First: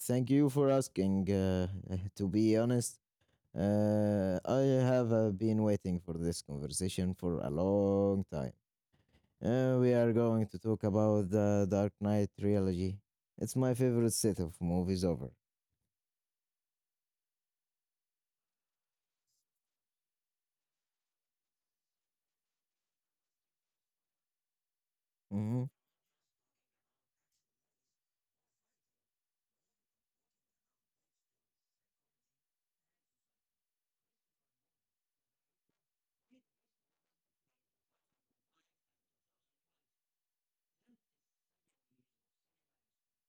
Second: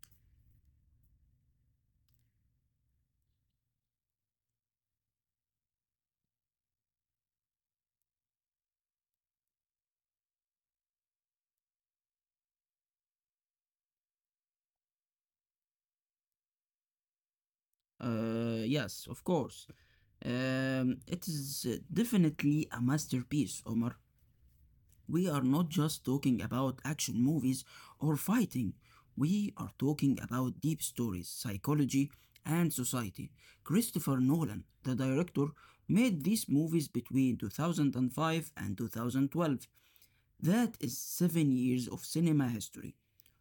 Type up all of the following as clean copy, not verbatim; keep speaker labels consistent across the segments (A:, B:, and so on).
A: thank you for asking. To be honest, I have been waiting for this conversation for a long time. We are going to talk about the Dark Knight trilogy. It's my favorite set of movies ever.
B: Yes, of course. It is definitely a masterpiece, Omar. We are not
A: Mhm.
B: just talking about action movies or fighting. We are talking about deep stories, psychology, and society. Christopher Nolan, the director, made these movies between 2005 and 2012. That is 7 years of cinema history.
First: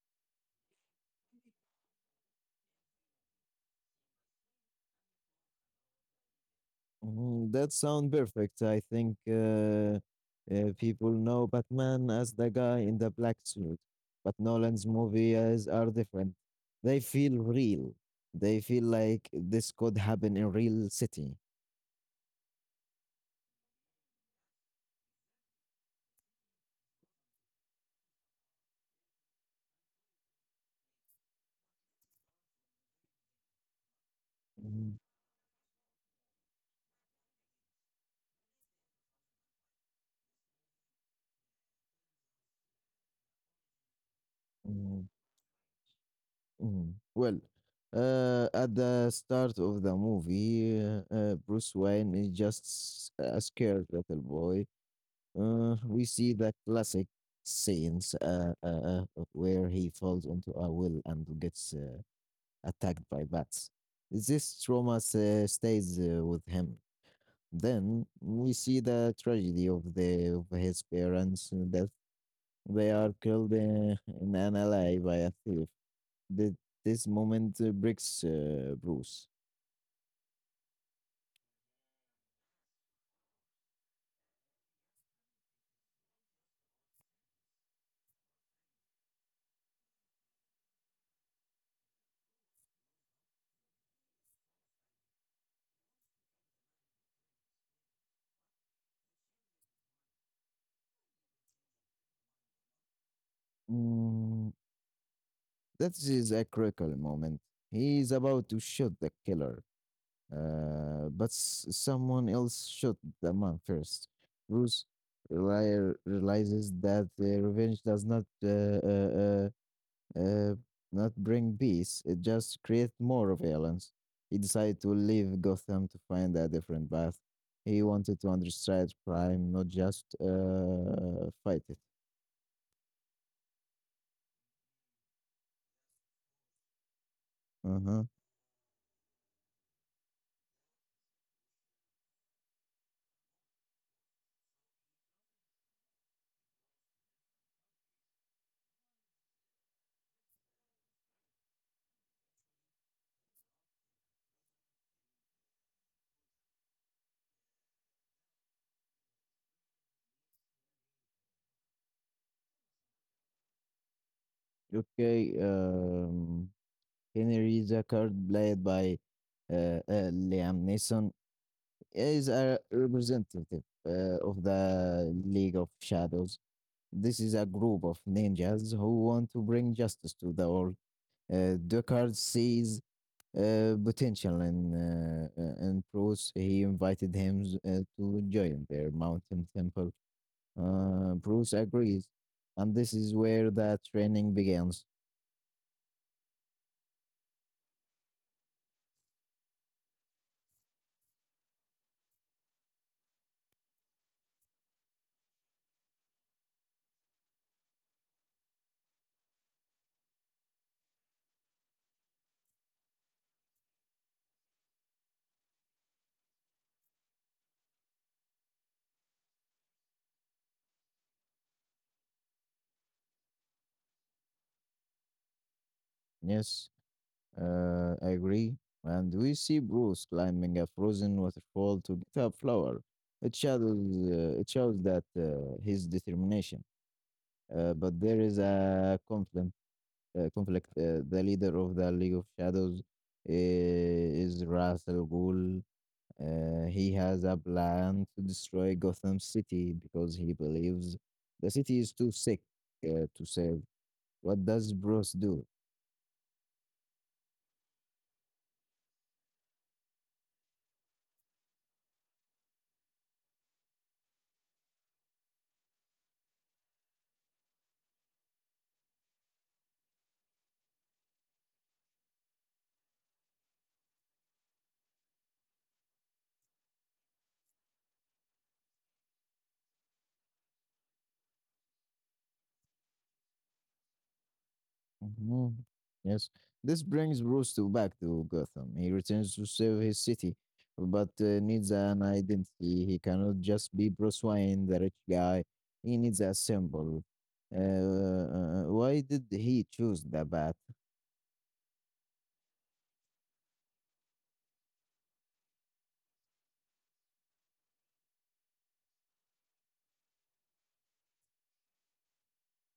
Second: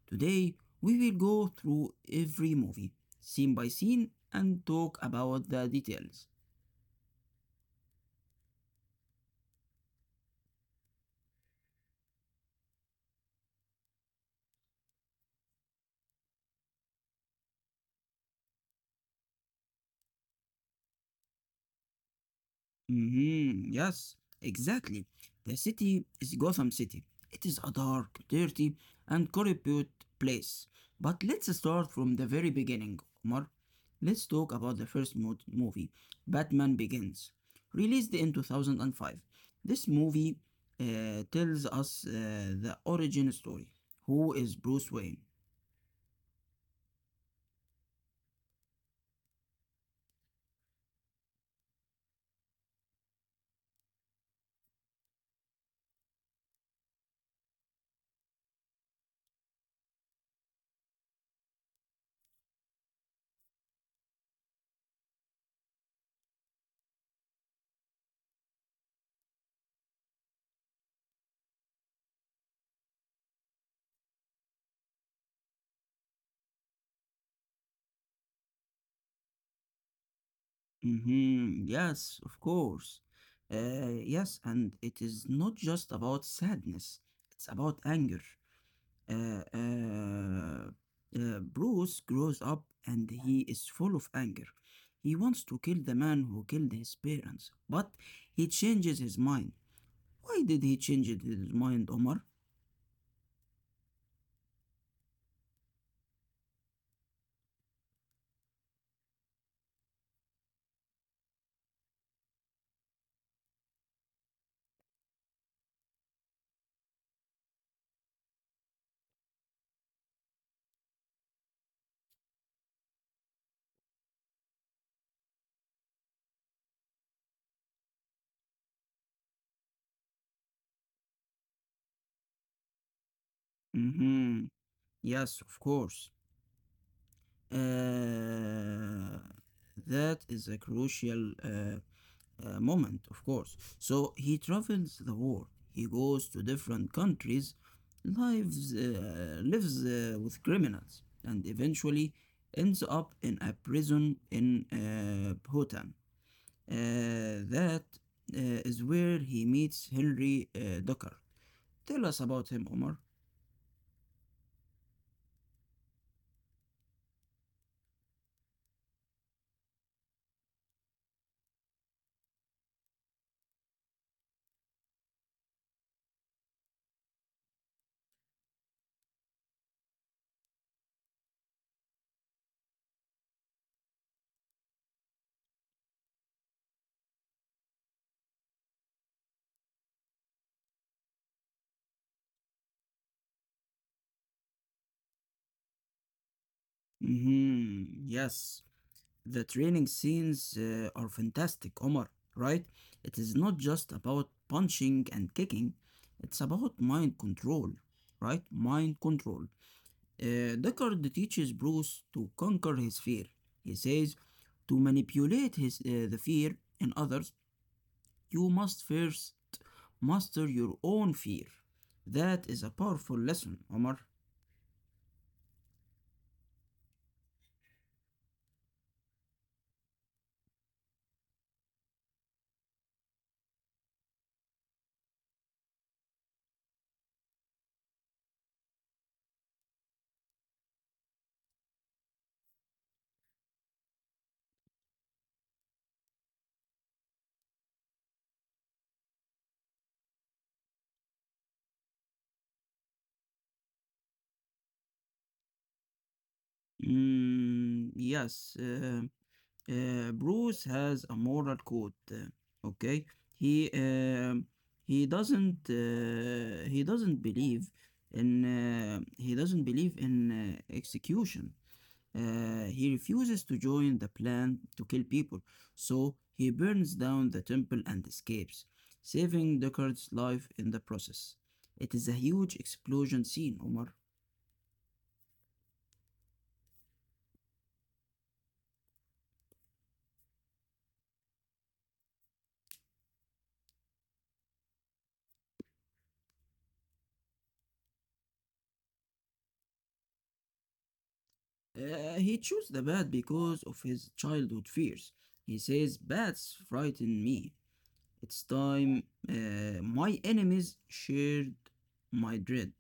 B: Today, we will go through every movie, scene by scene, and talk about the details.
A: Mhm, That sound perfect. I think people know Batman as the guy in the black suit, but Nolan's movies are different. They feel real. They feel like this could happen in real city.
B: Yes, exactly. The city is Gotham City. It is a dark, dirty, and corrupt place. But let's start from the very beginning, Omar. Let's talk about the
A: Mhm,
B: movie, Batman Begins, released in 2005. This movie tells us the origin story. Who is Bruce
A: mhm,
B: Wayne?
A: mhm. Well, at the start of the movie, Bruce Wayne is just a scared little boy. We see the classic scenes where he falls into a well and gets attacked by bats. This trauma stays with him. Then we see the tragedy of the of his parents' death. They are killed in an alley by a thief. The, this moment breaks Bruce.
B: Mm-hmm. Yes, of course. Yes, and it is not just about sadness, it's about anger. Uh, uh, Bruce grows up and he is full of anger. He wants to kill the man who killed his parents, but he changes his mind. Why did he change his mind, Omar?
A: Mm, that is a critical moment. He is about to shoot the killer. But someone else shot the man first. Bruce realizes that revenge does uh, uh, not bring peace. It just creates more violence. He decided to leave Gotham to find a different path. He wanted to understand crime, not just fight it.
B: Mm-hmm. Yes, of course.
A: Uh-huh.
B: Uh, that is a crucial moment, of course. So he travels the world. He goes to different countries, lives with criminals, and eventually ends up in a prison in Bhutan. Uh, that is where he meets Henry Docker. Tell us about him, Omar.
A: Okay. Henry Zucker, played by Liam Neeson, is a representative of the League of Shadows. This is a group of ninjas who want to bring justice to the world. Deckard sees potential in Bruce. He invited him to join their mountain temple. Bruce agrees, and this is where the training begins.
B: Yes. The training scenes are fantastic, Omar, right? It is not just about punching and kicking, it's about mind control, right? Mind control. Deckard teaches Bruce to conquer his fear. He says, to manipulate the fear in others, you must first master your own fear. That is a powerful lesson, Omar.
A: Yes. I agree. And we see Bruce climbing a frozen waterfall to get a flower. It shows that his determination. But there is a conflict. The leader of the League of Shadows is Ra's al Ghul. He has a plan to destroy Gotham City because he believes the city is too sick to save. What does Bruce do?
B: Mm, yes, Bruce has a moral code. Okay, he he doesn't believe in he doesn't believe in execution. He refuses to join the plan to kill people, so he burns down the temple and escapes, saving Deckard's life in the process. It is a huge explosion scene, Omar.
A: Mhm. Yes, this brings Bruce to back to Gotham. He returns to save his city, but needs an identity. He cannot just be Bruce Wayne, the rich guy. He needs a symbol. Why did he choose the bat?
B: He chose the bat because of his childhood fears. He says, bats frighten me. It's time my enemies shared my dread.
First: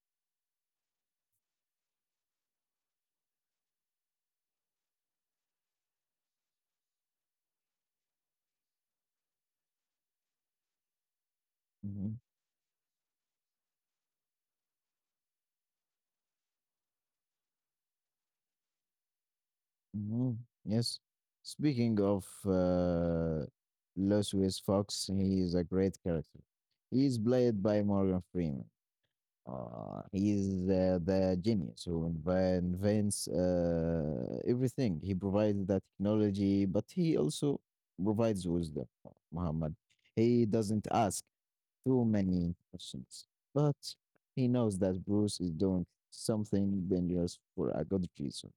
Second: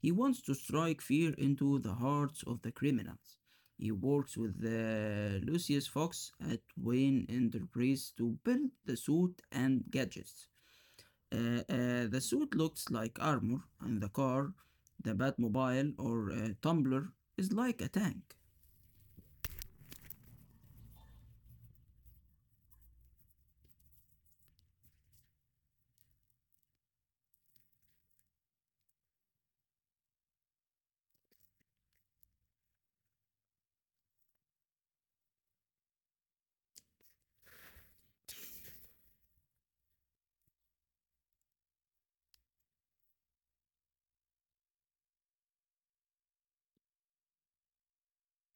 B: He wants to strike fear into the hearts of the criminals. He works with Lucius Fox at Wayne Enterprise to build the suit and gadgets. Uh, uh,
A: Hmm.
B: the suit looks like armor, and the car, the Batmobile or Tumbler, is like a tank.
A: Hmm. Yes. Speaking of Louis Fox, he is a great character. He is played by Morgan Freeman. He's the genius who invents everything. He provides the technology, but he also provides wisdom, Muhammad. He doesn't ask too many questions, but he knows that Bruce is doing something dangerous for a good reason.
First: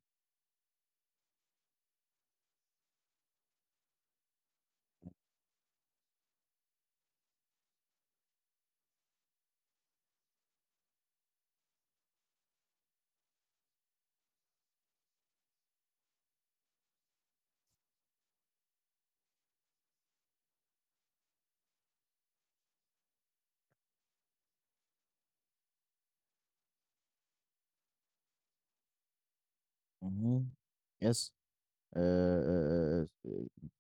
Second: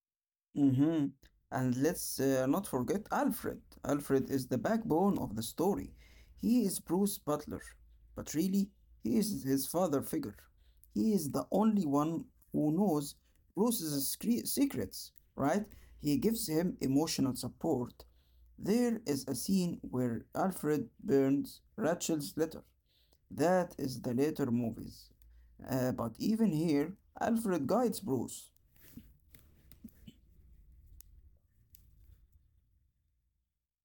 B: hmm And let's not forget Alfred. Alfred is the backbone of the story. He is Bruce Butler, but really, he is his father figure. He is the only one who knows secrets, right? He gives him emotional support. There is a scene where Alfred burns Rachel's letter. That is the later movies. But even here, Alfred guides Bruce.
A: Mhm. Yes. Uh, uh, uh,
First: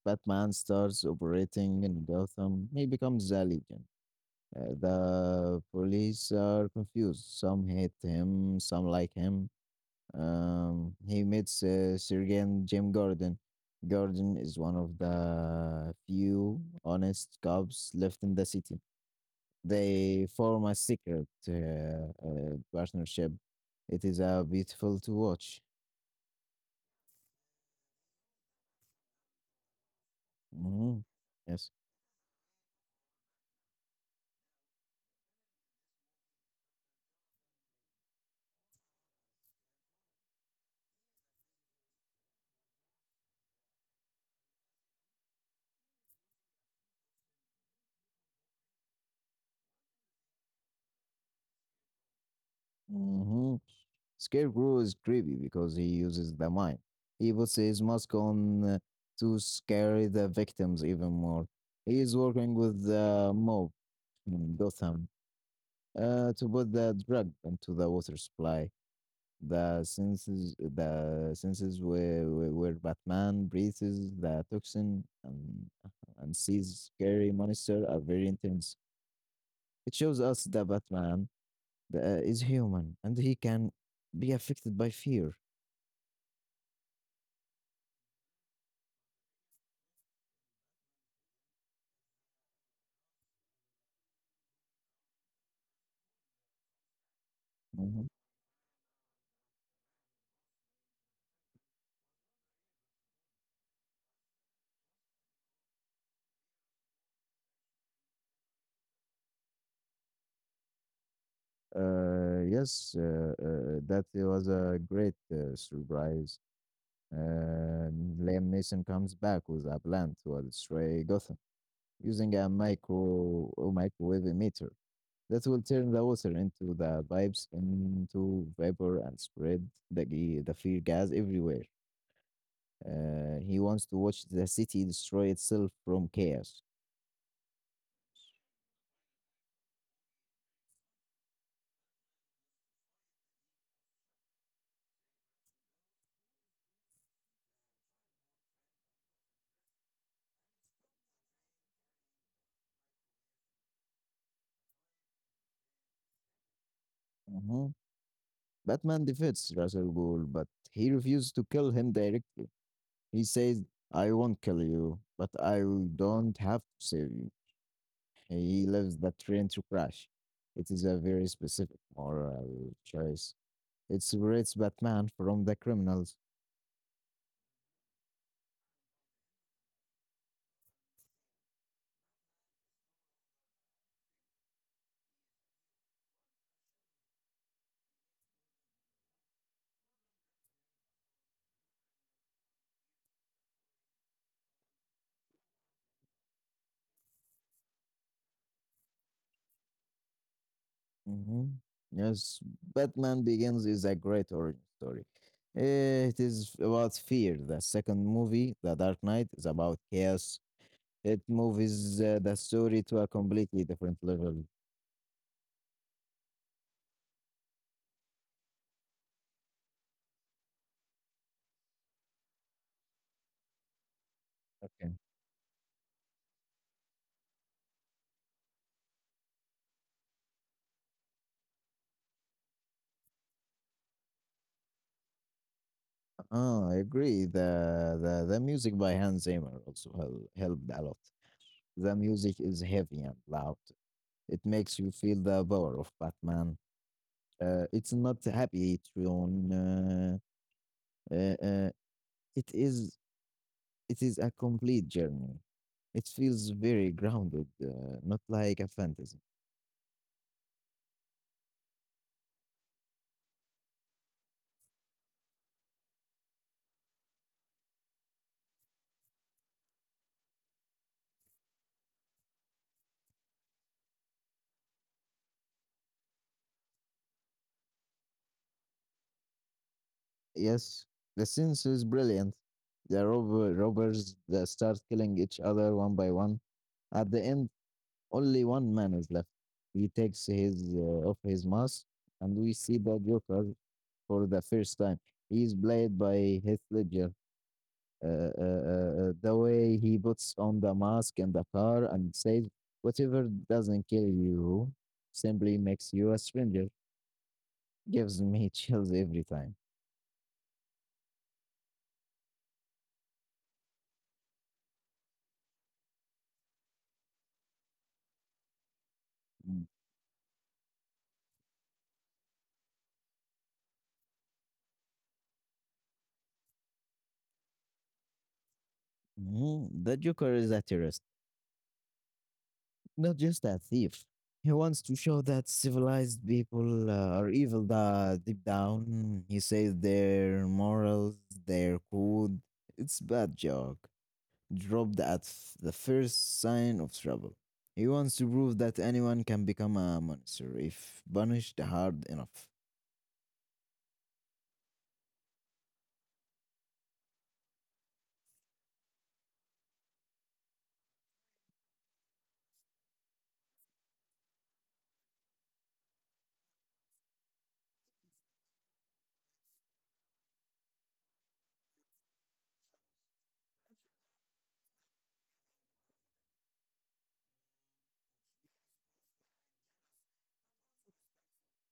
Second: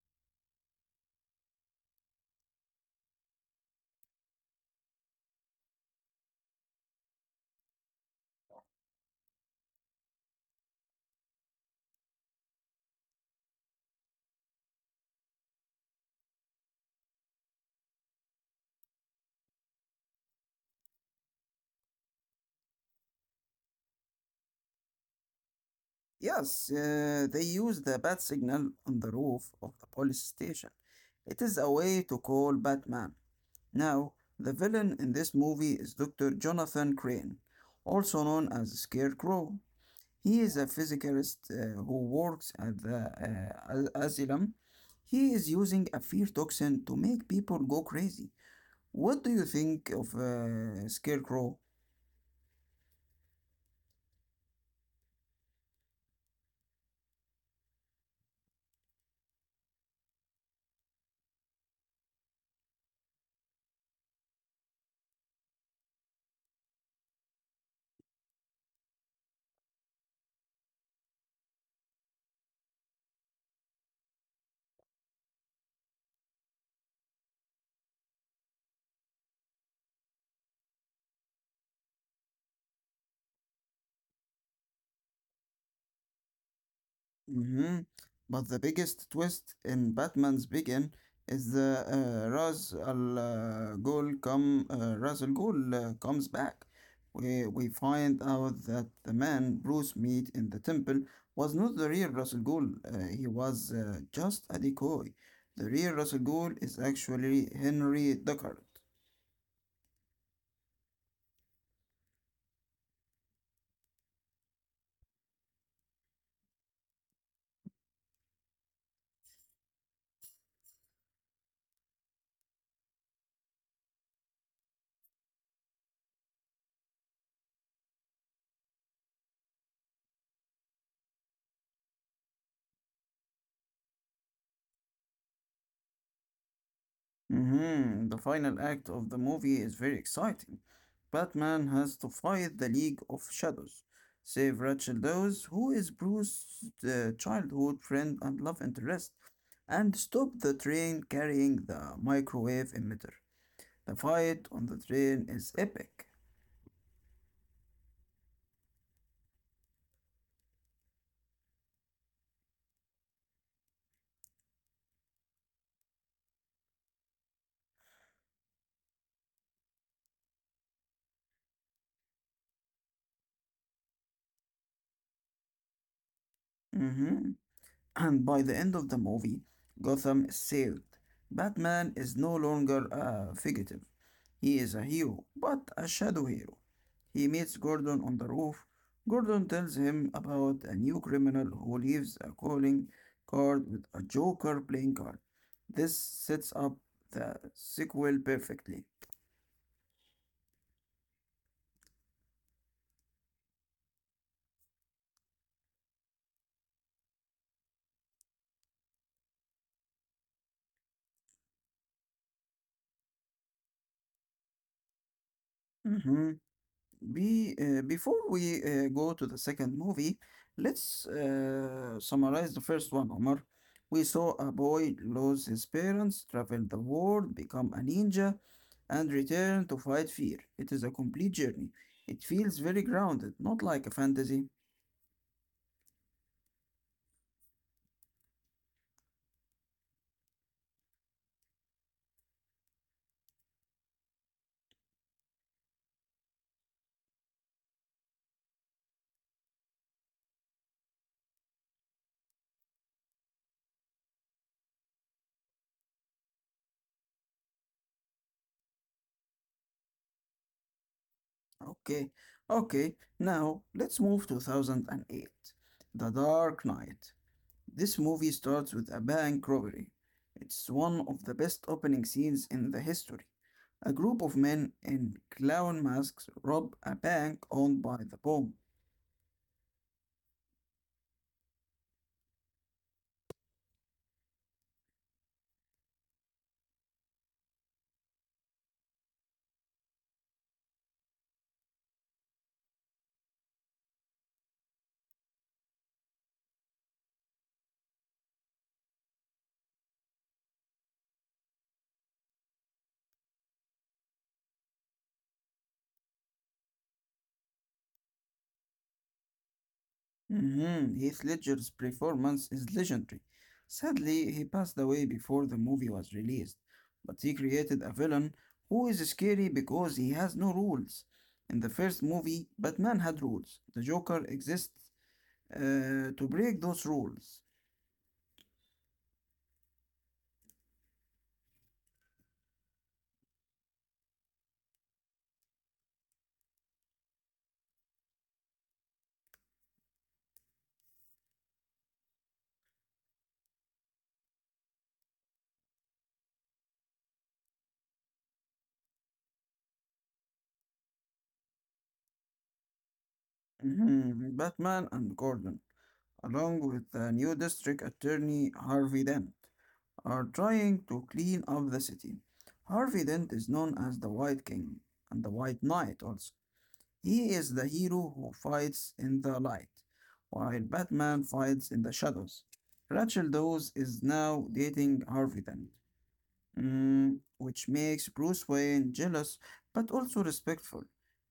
A: Batman starts operating in Gotham. He becomes a legend. The police are confused. Some hate him, some like him. He meets Sergeant Jim Gordon. Gordon is one of the few honest cops left in the city. They form a secret partnership. It is beautiful to watch.
B: Yes, they use the bat signal on the roof of the police station.
A: Hmm.
B: It is
A: Yes.
B: a way to call Batman. Now, the villain in this movie is Dr. Jonathan Crane, also known as Scarecrow. He is a physicist who works at the asylum. He is using a fear toxin to make people go crazy. What do you think of Scarecrow?
A: Hmm. Scarecrow is creepy because he uses the mind. He puts his mask on to scare the victims even more. He is working with the mob in Gotham to put the drug into the water supply. The senses where Batman breathes the toxin and sees scary monster are very intense. It shows us the Batman is human and he can be affected by fear.
B: Mhm. But the biggest twist in Batman's Begin is the Ra's al Ghul comes back. We
A: Mhm.
B: find out that the man Bruce meet in the temple was not the real Ra's al Ghul. He was just a decoy. The real Ra's al Ghul is actually Henry Deckard.
A: Yes, that was a great surprise. Um, Liam Neeson comes back with a plan to destroy Gotham. Using a microwave meter that will turn the water into the pipes into vapor and spread the fear gas everywhere. He wants to watch the city destroy itself from chaos.
B: Mhm. The final act of the movie is very exciting. Batman has to fight the League of Shadows, save Rachel Dawes, who is Bruce's childhood friend and love interest, and stop the train carrying the microwave emitter. The fight on the train is epic.
A: Mhm. Batman defeats Russell Gould, but he refuses to kill him directly. He says, "I won't kill you, but I don't have to save you." He leaves the train to crash. It is a very specific moral choice. It separates Batman from the criminals.
B: Mhm. And by the end of the movie, Gotham is saved. Batman is no longer a fugitive. He is a hero, but a shadow hero. He meets Gordon on the roof. Gordon tells him about a new criminal who leaves a calling card with a Joker playing card. This sets up the sequel perfectly.
A: Mhm. Yes, Batman Begins is a great origin story. It is about fear. The second movie, The Dark Knight, is about chaos. It moves the story to a completely different level.
B: Before we go to the second movie, let's summarize the first one, Omar. We saw a boy
A: Okay.
B: lose his parents, travel the world, become a ninja, and return to fight fear. It is a complete journey. It feels very grounded, not like a fantasy.
A: Ah, I agree. The music by Hans Zimmer also helped a lot. The music is heavy and loud. It makes you feel the power of Batman. It's not happy tune. Uh, uh, It is it is a complete journey. It feels very grounded, not like a fantasy.
B: Okay, okay, now let's move to 2008. The Dark Knight. This movie starts with a bank robbery. It's one of the best opening scenes in the history. A group of men in clown masks rob a bank owned by the bomb.
A: Yes, the sense is brilliant. Robbers that start killing each other one by one. At the end, only one man is left. He takes his off his mask, and we see the Joker for the first time. He is played by Heath Ledger. The way he puts on the mask in the car and says, "Whatever doesn't kill you simply makes you a stranger," gives me chills every time.
B: Mhm. Heath Ledger's performance is legendary. Sadly, he passed away before the movie was released, but he created a villain who is scary because he has no rules. In the first movie, Batman had rules. The Joker exists to break those rules.
A: Mhm. The Joker is a terrorist, not just a thief. He wants to show that civilized people are evil deep down. He says their morals, their code. It's bad joke. Dropped at the first sign of trouble. He wants to prove that anyone can become a monster if punished hard enough.
B: Mhm. Batman and Gordon, along with the new district attorney Harvey Dent, are trying to clean up the city. Harvey Dent is known as the White King and the White Knight also. He is the hero who fights in the light, while Batman fights in the shadows. Rachel Dawes is now dating Harvey Dent, mm, which makes Bruce Wayne jealous but also respectful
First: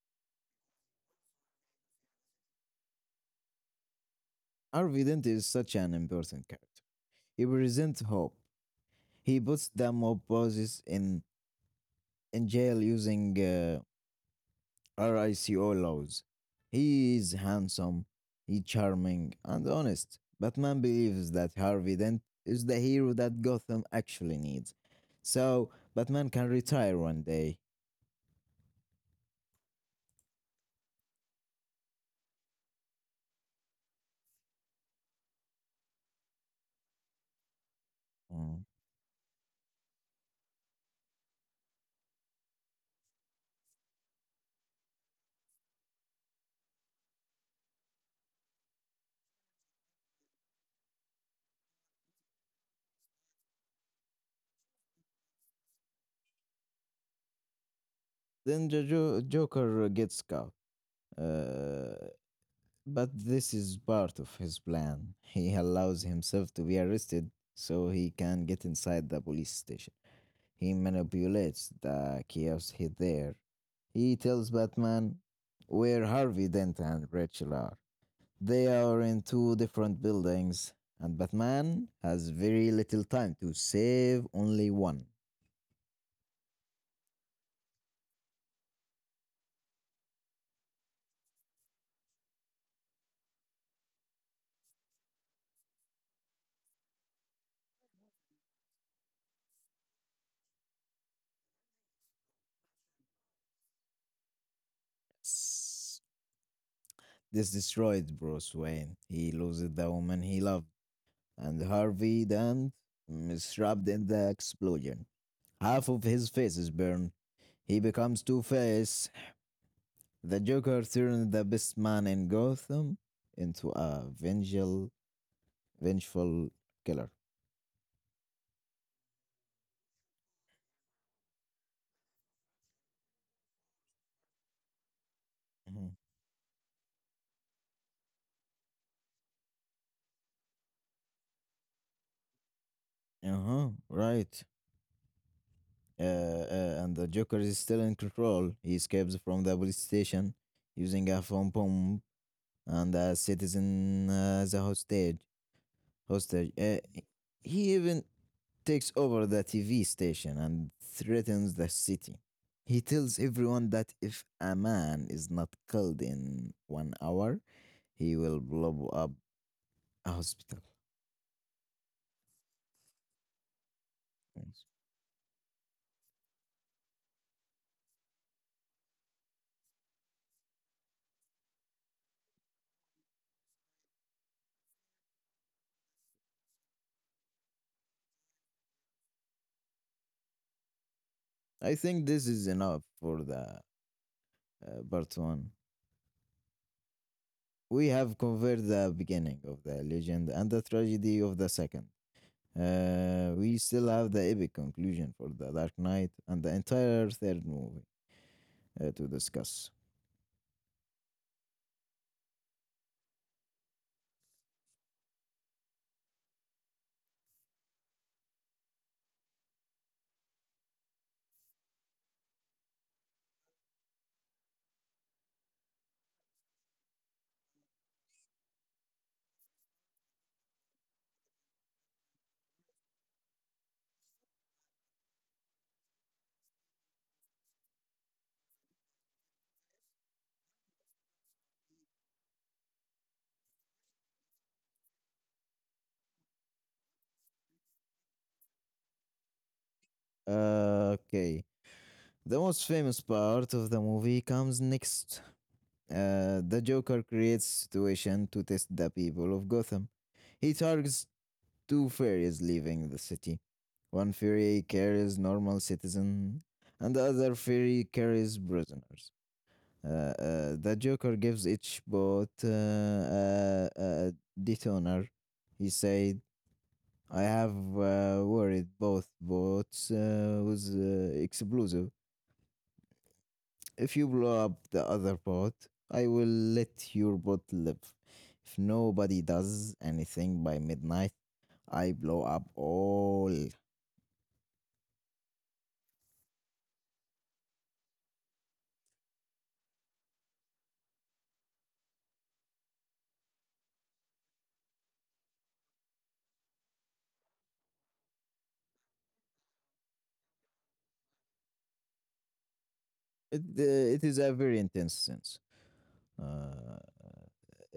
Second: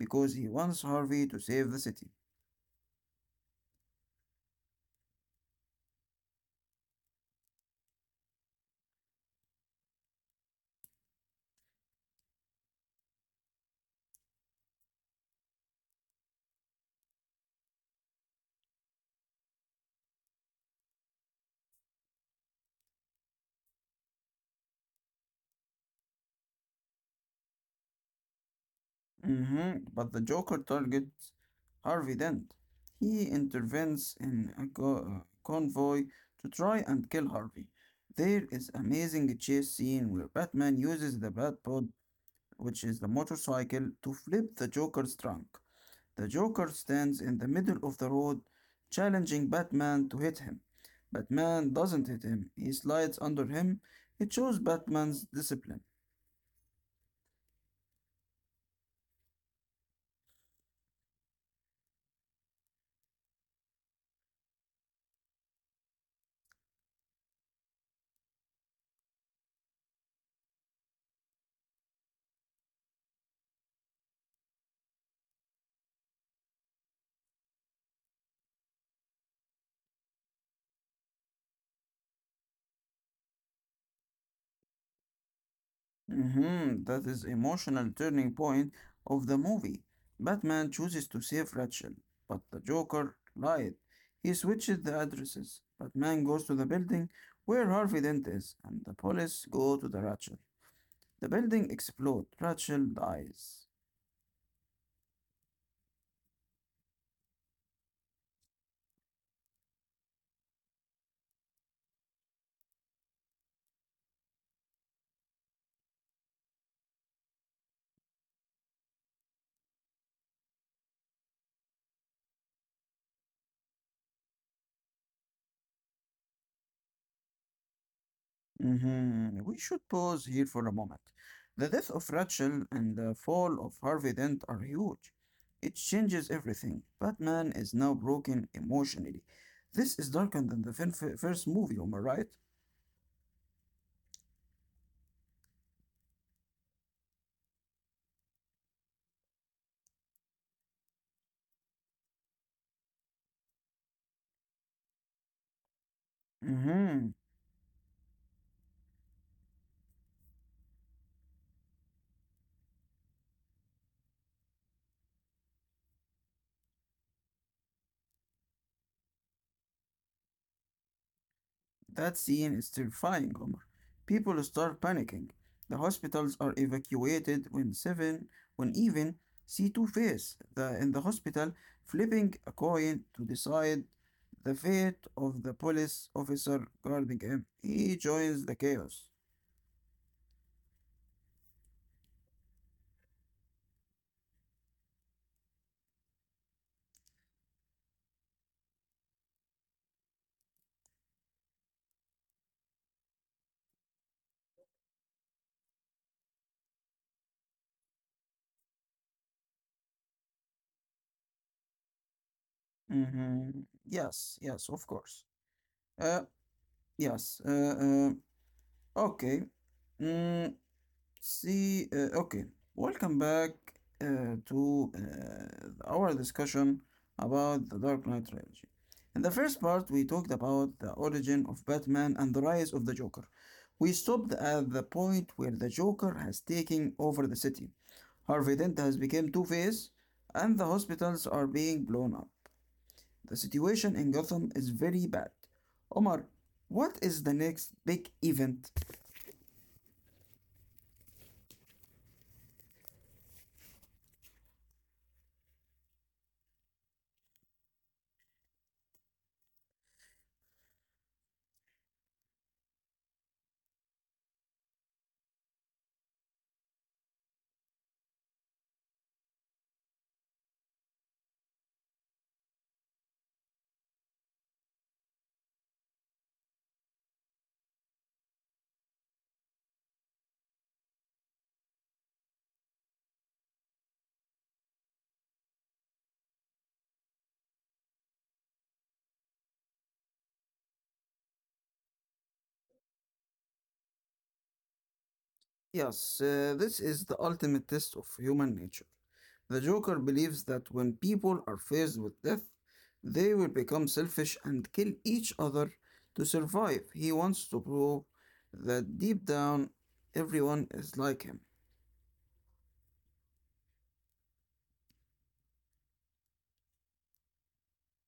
B: because he wants Harvey to save the city.
A: Harvey Dent is such an important character. He presents hope. He puts the mob bosses in jail using RICO laws. He is handsome, he charming, and honest. Batman believes that Harvey Dent is the hero that Gotham actually needs. So, Batman can retire one day.
B: But the Joker targets Harvey Dent. He intervenes in a convoy to try and kill Harvey. There is
A: Mm.
B: amazing chase scene where Batman uses the Batpod, which is the motorcycle, to flip the Joker's trunk. The Joker stands in the middle of the road, challenging Batman to hit him. Batman doesn't hit him. He slides under him. It shows Batman's discipline.
A: Then the Joker gets caught. Uh, but this is part of his plan. He allows himself to be arrested so he can get inside the police station. He manipulates the chaos he there. He tells Batman where Harvey Dent and Rachel are. They are in two different buildings, and Batman has very little time to save only one.
B: Mhm. That is emotional turning point of the movie. Batman chooses to save Rachel, but the Joker lied. He switches the addresses. Batman goes to the building where Harvey Dent is, and the police go to the Rachel. The building explodes. Rachel dies.
A: This destroyed Bruce Wayne. He loses the woman he loved and Harvey Dent is trapped in the explosion. Half of his face is burned. He becomes Two Face. The Joker turned the best man in Gotham into a vengeful killer.
B: Mhm. We should pause here for a moment. The death of Rachel and the fall of Harvey Dent are huge. It changes everything. Batman is now broken emotionally. This is darker than the first movie, am I right?
A: Uh huh. Right. And the Joker is still in control. He escapes from the police station using a phone bomb and a citizen as a hostage. Hostage. Uh,
B: Mhm.
A: he even takes over the TV station and threatens the city. He tells everyone that if a man is not killed in one hour, he will blow up a hospital.
B: That scene is terrifying, Omar. People start panicking. The hospitals are evacuated when even see Two Face the, in the hospital flipping a coin to decide the fate of the police officer guarding him. He joins the chaos.
A: I think this is enough for the part one. We have covered the beginning of the legend and the tragedy of the second. We still have the epic conclusion for the Dark Knight and the entire third movie to discuss.
B: Mm-hmm. Yes, yes, of course. Uh, yes. Okay. Mm, okay, welcome back to our discussion about the Dark Knight trilogy. In the first part, we talked about the origin of Batman and the rise of the Joker. We stopped at the point where the Joker has taken over the city. Harvey Dent has become Two-Face, and the hospitals are being blown up. The situation in Gotham is very bad. Omar, what is the next big event?
A: Uh, okay, The most famous part of the movie comes next. The Joker creates a situation to test the people of Gotham. He targets two fairies leaving the city. One fairy carries normal citizens, and the other fairy carries prisoners. The Joker gives each bot a detonator. He said, "I have worried both bots with explosive. If you blow up the other boat, I will let your boat live. If nobody does anything by midnight, I blow up all."
B: Yes, this is the ultimate test of human nature. The Joker believes that when people are faced with death, they will become selfish and kill each other to survive. He wants to prove that deep down, everyone is like him.
A: Uh, it is a very intense sense. Uh, uh,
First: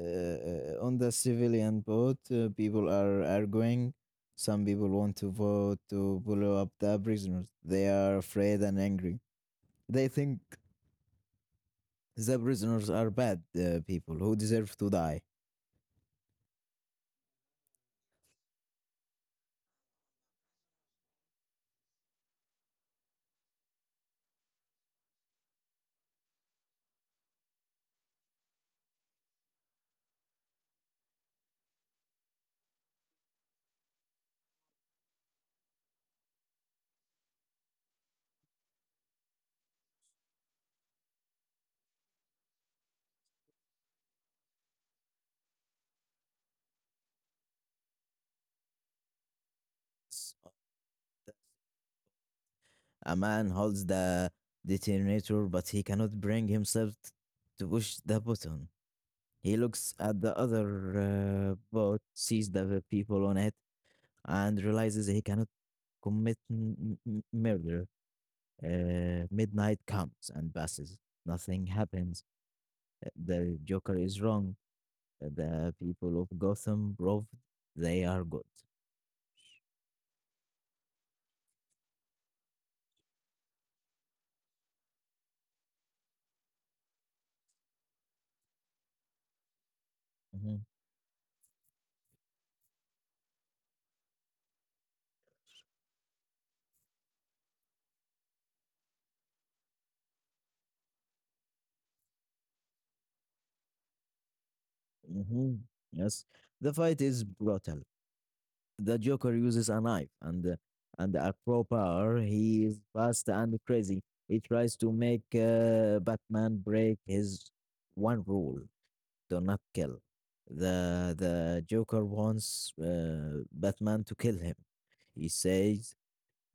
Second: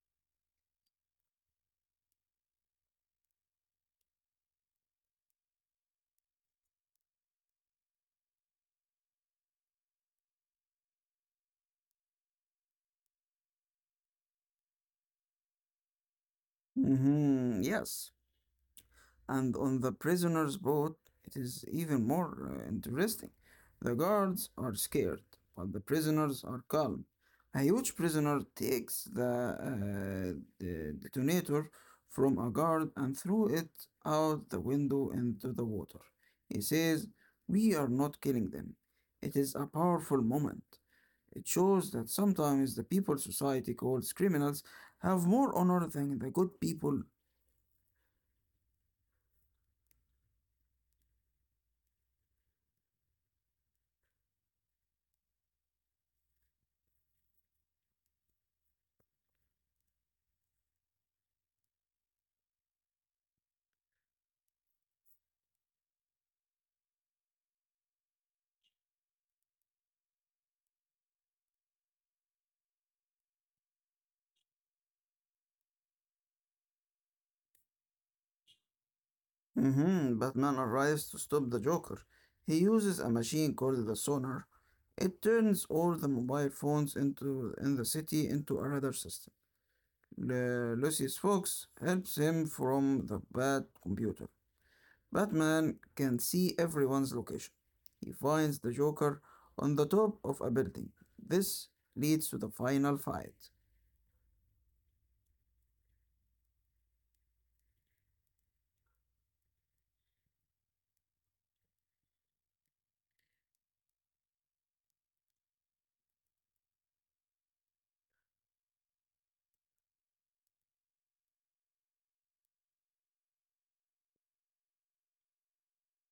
A: uh, on the civilian boat, people are arguing. Some people want to vote to blow up the prisoners. They are afraid and angry. They think the prisoners are bad people who deserve to die.
B: Mhm. Yes, and on the prisoner's boat, it is even more interesting. The guards are scared, but the prisoners are calm. A huge prisoner takes the detonator from a guard and threw it out the window into the water. He says, we are not killing them. It is a powerful moment. It shows that sometimes the people society calls criminals have more honor than the good people.
A: A man holds the detonator, but he cannot bring himself to push the button. He looks at the other boat, sees the people on it, and realizes he cannot commit murder. Midnight comes and passes. Nothing happens. The Joker is wrong. The people of Gotham proved they are good.
B: Mhm. Batman arrives to stop the Joker. He uses a machine called the Sonar. It turns all the mobile phones into in the city into a radar system.
A: Hmm.
B: Lucius Fox helps him from the bad computer. Batman can see everyone's location. He finds the Joker on the top of a building. This leads to the final fight.
A: Hmm. Yes, the fight is brutal. The Joker uses a knife and a crowbar. He is fast and crazy. He tries to make Batman break his one rule: do not kill. The Joker wants Batman to kill him. He says,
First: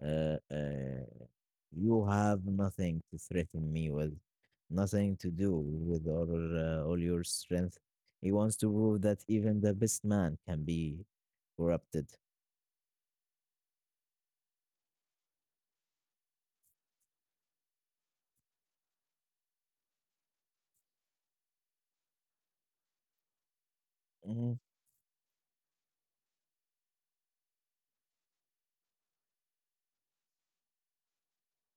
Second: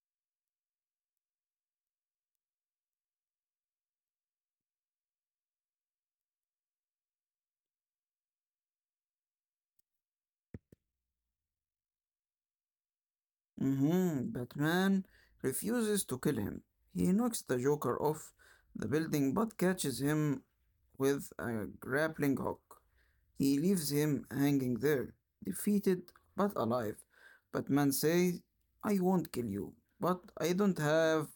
A: uh, uh, "You have nothing to threaten me with, nothing to do with all your strength." He wants to prove that even the best man can be corrupted.
B: Mhm. Batman refuses to kill him. He knocks the Joker off the building but catches him with a grappling hook. He leaves
A: Mhm.
B: him hanging there, defeated but alive. Batman says, I won't kill you, but I don't have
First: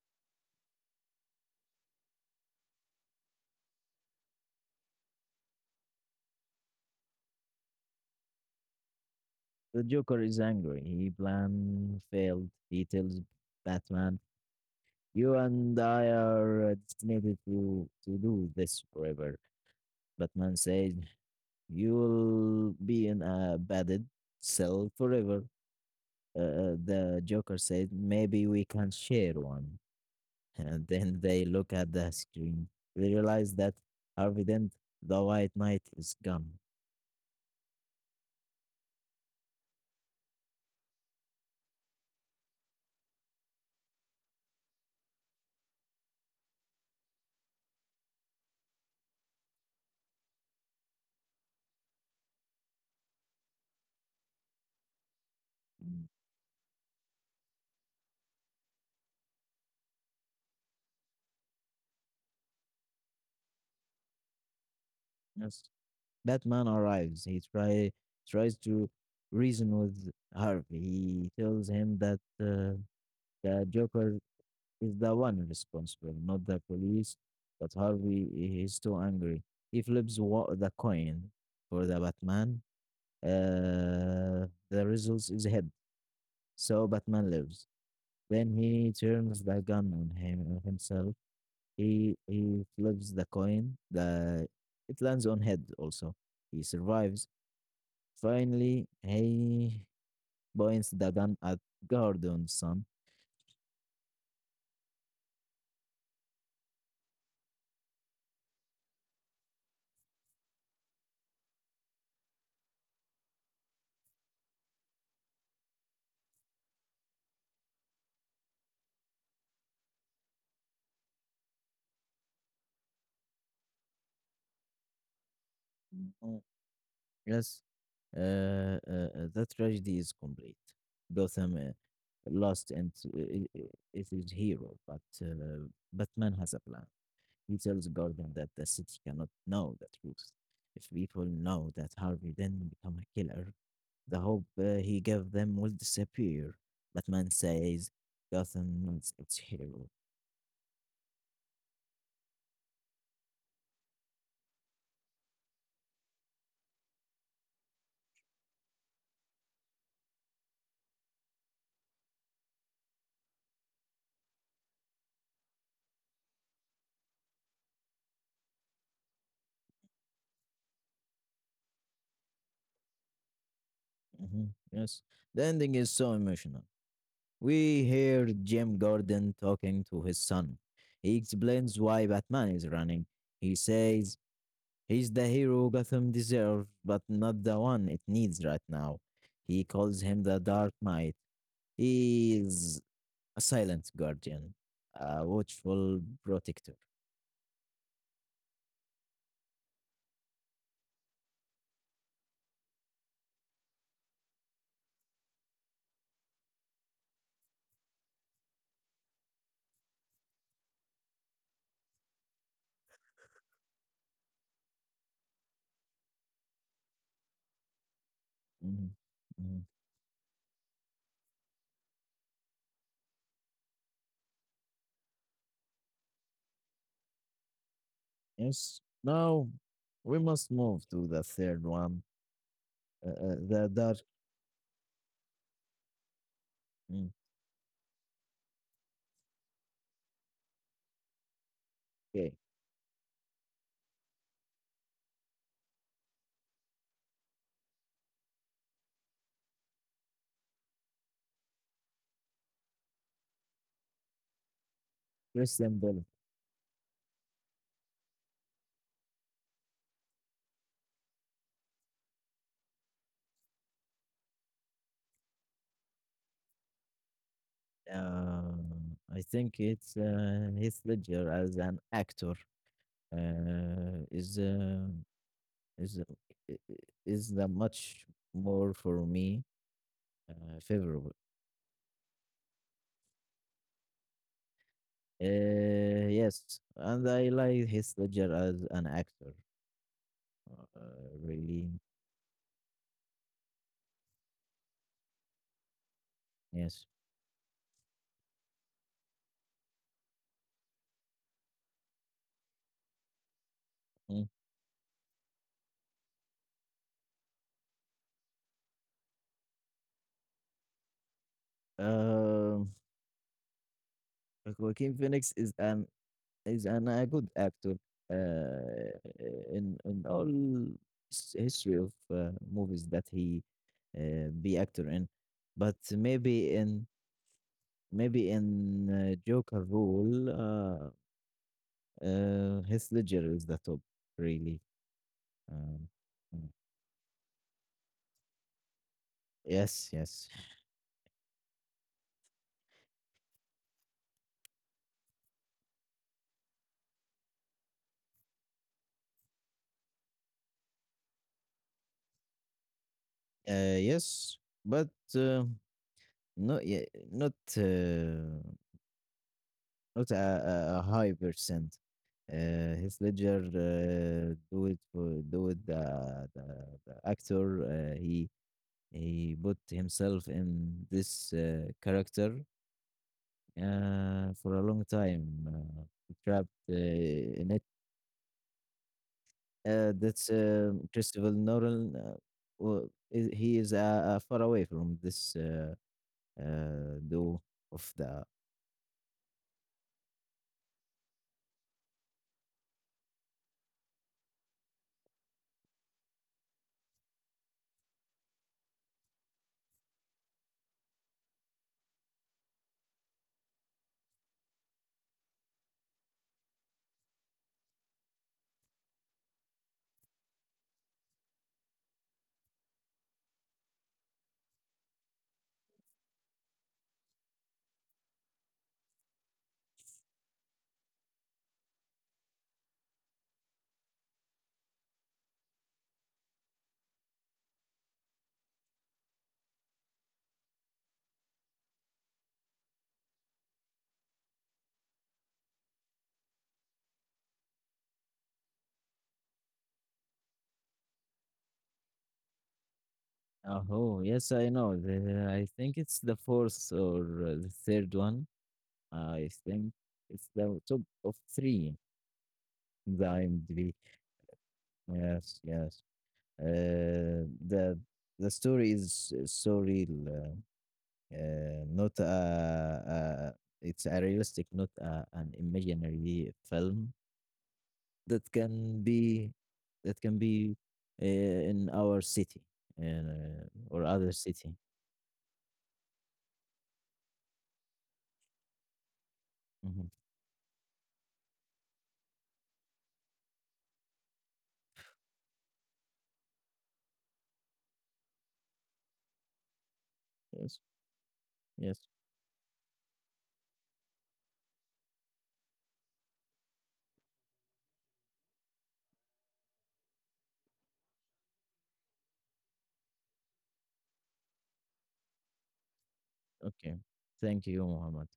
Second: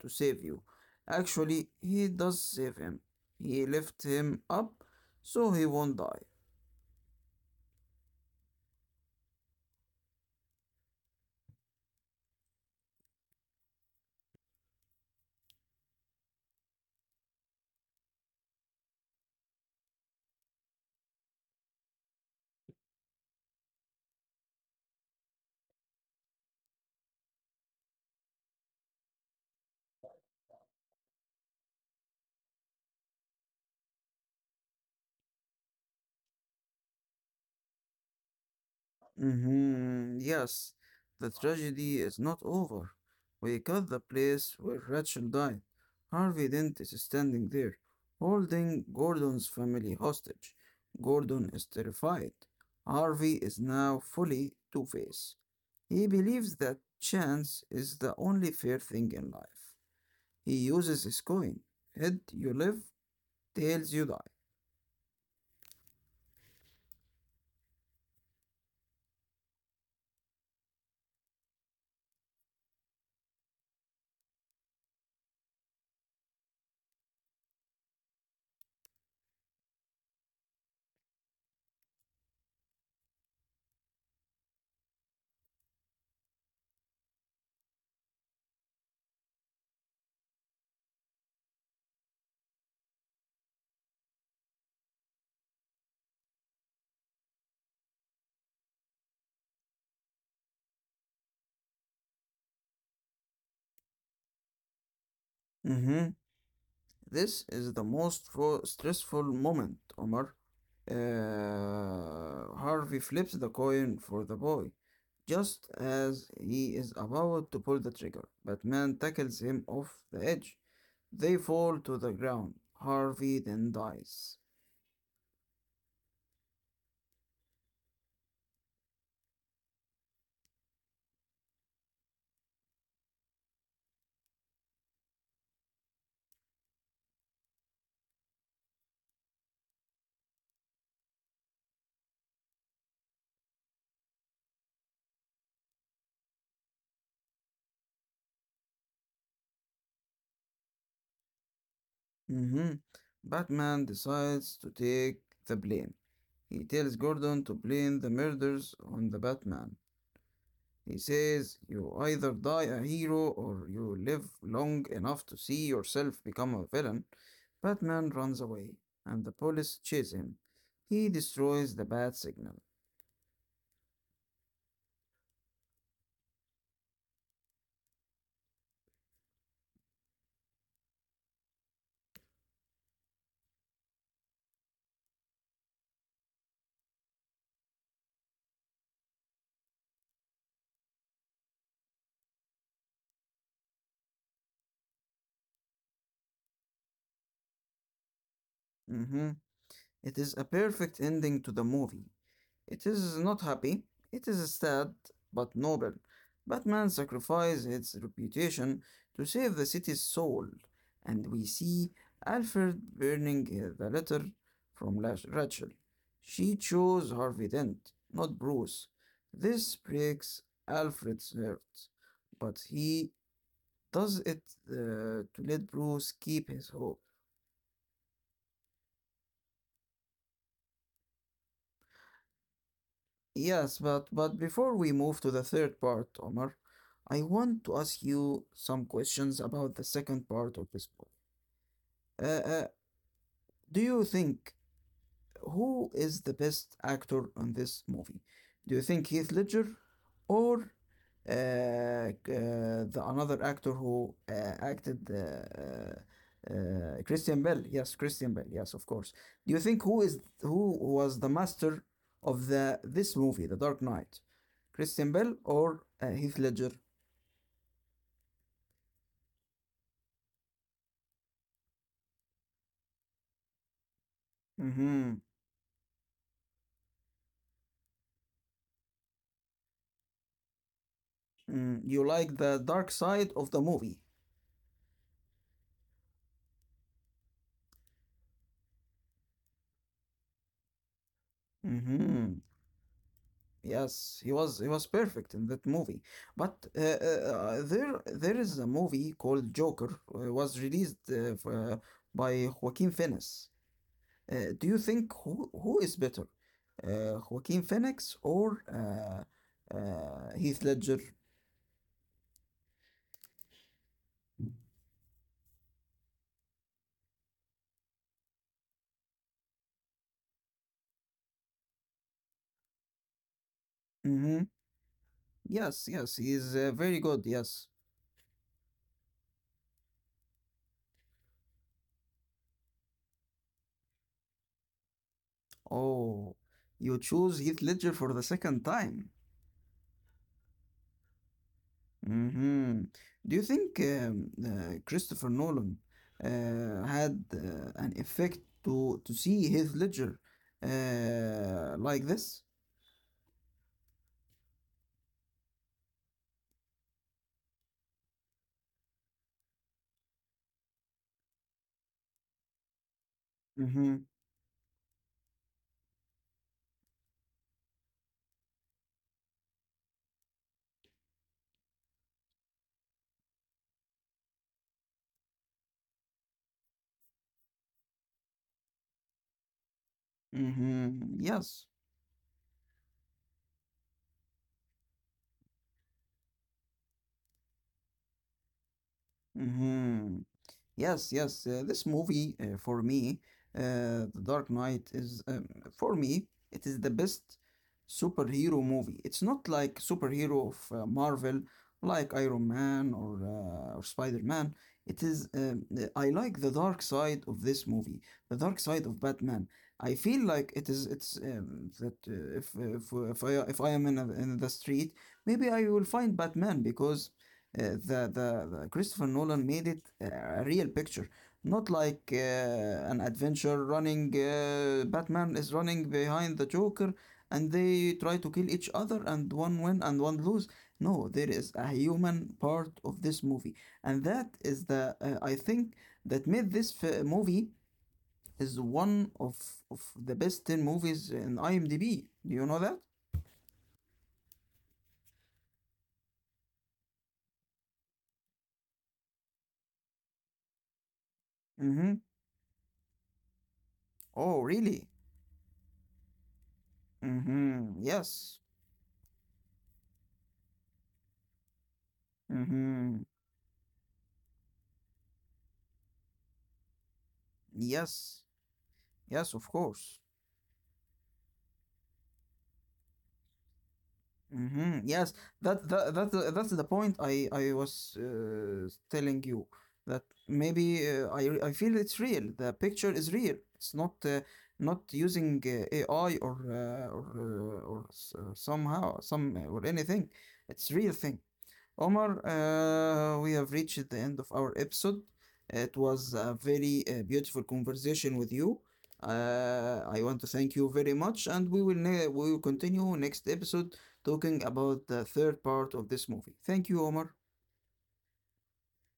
B: to save you. Actually, he does save him. He lifts him up so he won't die.
A: The Joker is angry. He plan failed. He tells Batman, "You and I are destined to do this forever." Batman says, "You'll be in a padded cell forever." The Joker says, "Maybe we can share one." And then they look at the screen. They realize that Harvey Dent, the White Knight, is gone.
B: Mhm. Yes, the tragedy is not over. We got the place where Rachel died. Harvey Dent is standing there, holding Gordon's family hostage. Gordon is terrified. Harvey is now fully Two-Face. He believes that chance is the only fair thing in life. He uses his coin. Head you live, tails you die.
A: Yes. Batman arrives. Tries to reason with Harvey. He tells him that the Joker is the one responsible, not the police. But Harvey is too angry. He flips the coin for the Batman. The result is head. So Batman lives. Then he turns the gun on him on himself. He flips the coin. The It lands on head also. He survives. Finally, he points the gun at Gordon's son.
B: Mhm. This is the most stressful moment, Omar. Harvey flips the coin for the boy, just as he is about to pull the trigger. But Man tackles him off the edge. They fall to the ground. Harvey then dies.
A: Mm. Yes, uh, uh, uh, the tragedy is complete. Gotham lost and it is hero, but Batman has a plan. He tells Gordon that the city cannot know the truth. If people know that Harvey didn't become a killer, the hope he gave them will disappear. Batman says Gotham needs its hero.
B: Mhm. Batman decides to take the blame. He tells Gordon to blame the murders on the Batman. He says, You either die a hero or you live long enough to see yourself become a villain. Batman runs away, and the police chase him. He destroys the bat signal.
A: Hmm. Yes. The ending is so emotional. We hear Jim Gordon talking to his son. He explains why Batman is running. He says he's the hero Gotham deserves, but not the one it needs right now. He calls him the Dark Knight. He is a silent guardian, a watchful protector.
B: Mhm. It is a perfect ending to the movie. It is not happy, it is sad, but noble. Batman sacrificed its reputation to save the city's soul, and we see Alfred burning the letter from Rachel. She chose Harvey Dent, not Bruce.
A: Mhm.
B: This
A: Mhm.
B: breaks Alfred's heart, but he does it uh, to let Bruce keep his hope.
A: Yes. Now we must move to the third one,
B: Yes,
A: the
B: but
A: Dark.
B: before we move to the third part, Omar, I
A: Mm.
B: want to ask you some questions about the second part of this book. Uh, uh,
A: Okay.
B: do you think who is the best actor on this movie? Do you think Heath Ledger or the another actor who acted
A: Christian Bale.
B: Christian Bale? Yes, Christian Bale. Yes, of course. Do you think who is who was the master of the this movie, The Dark Knight? Christian Bale or Heath Ledger?
A: Uh, I think it's Heath Ledger as an actor uh, is uh,
B: Mm-hmm.
A: is i- i- is the much more for me favorable.
B: Mm, you like the dark side of the movie.
A: Yes, and I like Heath Ledger as an actor. Really,
B: Mm-hmm. Yes, he was perfect in that movie. But
A: yes.
B: there is a movie called Joker was released by Joaquin Phoenix.
A: Mm.
B: Do you think who is better, Joaquin Phoenix or Heath Ledger?
A: Um, Joaquin Phoenix is an a good actor uh, in all his history of movies that he
B: Mm-hmm.
A: be actor in,
B: Yes, yes, he
A: but
B: is very
A: maybe
B: good.
A: in
B: Yes.
A: maybe in uh, Joker role, Heath Ledger is the top really.
B: Oh,
A: Um,
B: you
A: mm.
B: choose Heath Ledger for the second time.
A: Yes, yes,
B: Hmm. Do you think Christopher Nolan had an effect to see his Ledger like this?
A: yes, but uh, not yet, not. Not a high percent. Heath
B: Mm-hmm.
A: Ledger do it the actor. He put himself in this character for a long time. He trapped in it.
B: Mm-hmm.
A: That's
B: Yes.
A: Christopher Nolan. He is far away from this do of the.
B: Mm-hmm. Yes, yes. This movie, for me, The Dark Knight is, for me, it is the best superhero movie. It's not like superhero of Marvel, like Iron Man or Spider-Man. It is. I like the dark side of this movie, the dark side of Batman. I feel like it is. It's that if I if I am in a, in the street, maybe I will find Batman because the Christopher Nolan made it a real picture, not like an adventure running. Batman is running behind the Joker, and they try to kill each other, and one win and one lose. No, there is a human part of this movie, and that is the I think that made movie is one of the best ten movies in IMDb. Do you know that?
A: Oh, yes, I know. I think it's the fourth or the third one. I think it's the top of
B: Mm-hmm.
A: three in the IMDb.
B: Oh, really?
A: Yes, yes.
B: Mm-hmm.
A: Uh,
B: Yes.
A: the the story is so real. Not a,
B: Mm-hmm.
A: It's a realistic, not a, an imaginary film
B: Yes,
A: that
B: yes, of
A: can
B: course.
A: be that can be in our city uh, or
B: Hmm.
A: other
B: Yes,
A: city.
B: that that's the point I was telling you that
A: Mhm.
B: maybe I feel it's real. The picture is real. It's not not using AI or somehow some or anything. It's real thing.
A: Yes,
B: Omar,
A: yes.
B: we have reached the end of our episode. It was a very beautiful conversation with you. I want to thank you very much, and we will we will continue next episode talking about the third part of this movie. Thank you, Omar.
A: Okay. Thank you, Muhammad.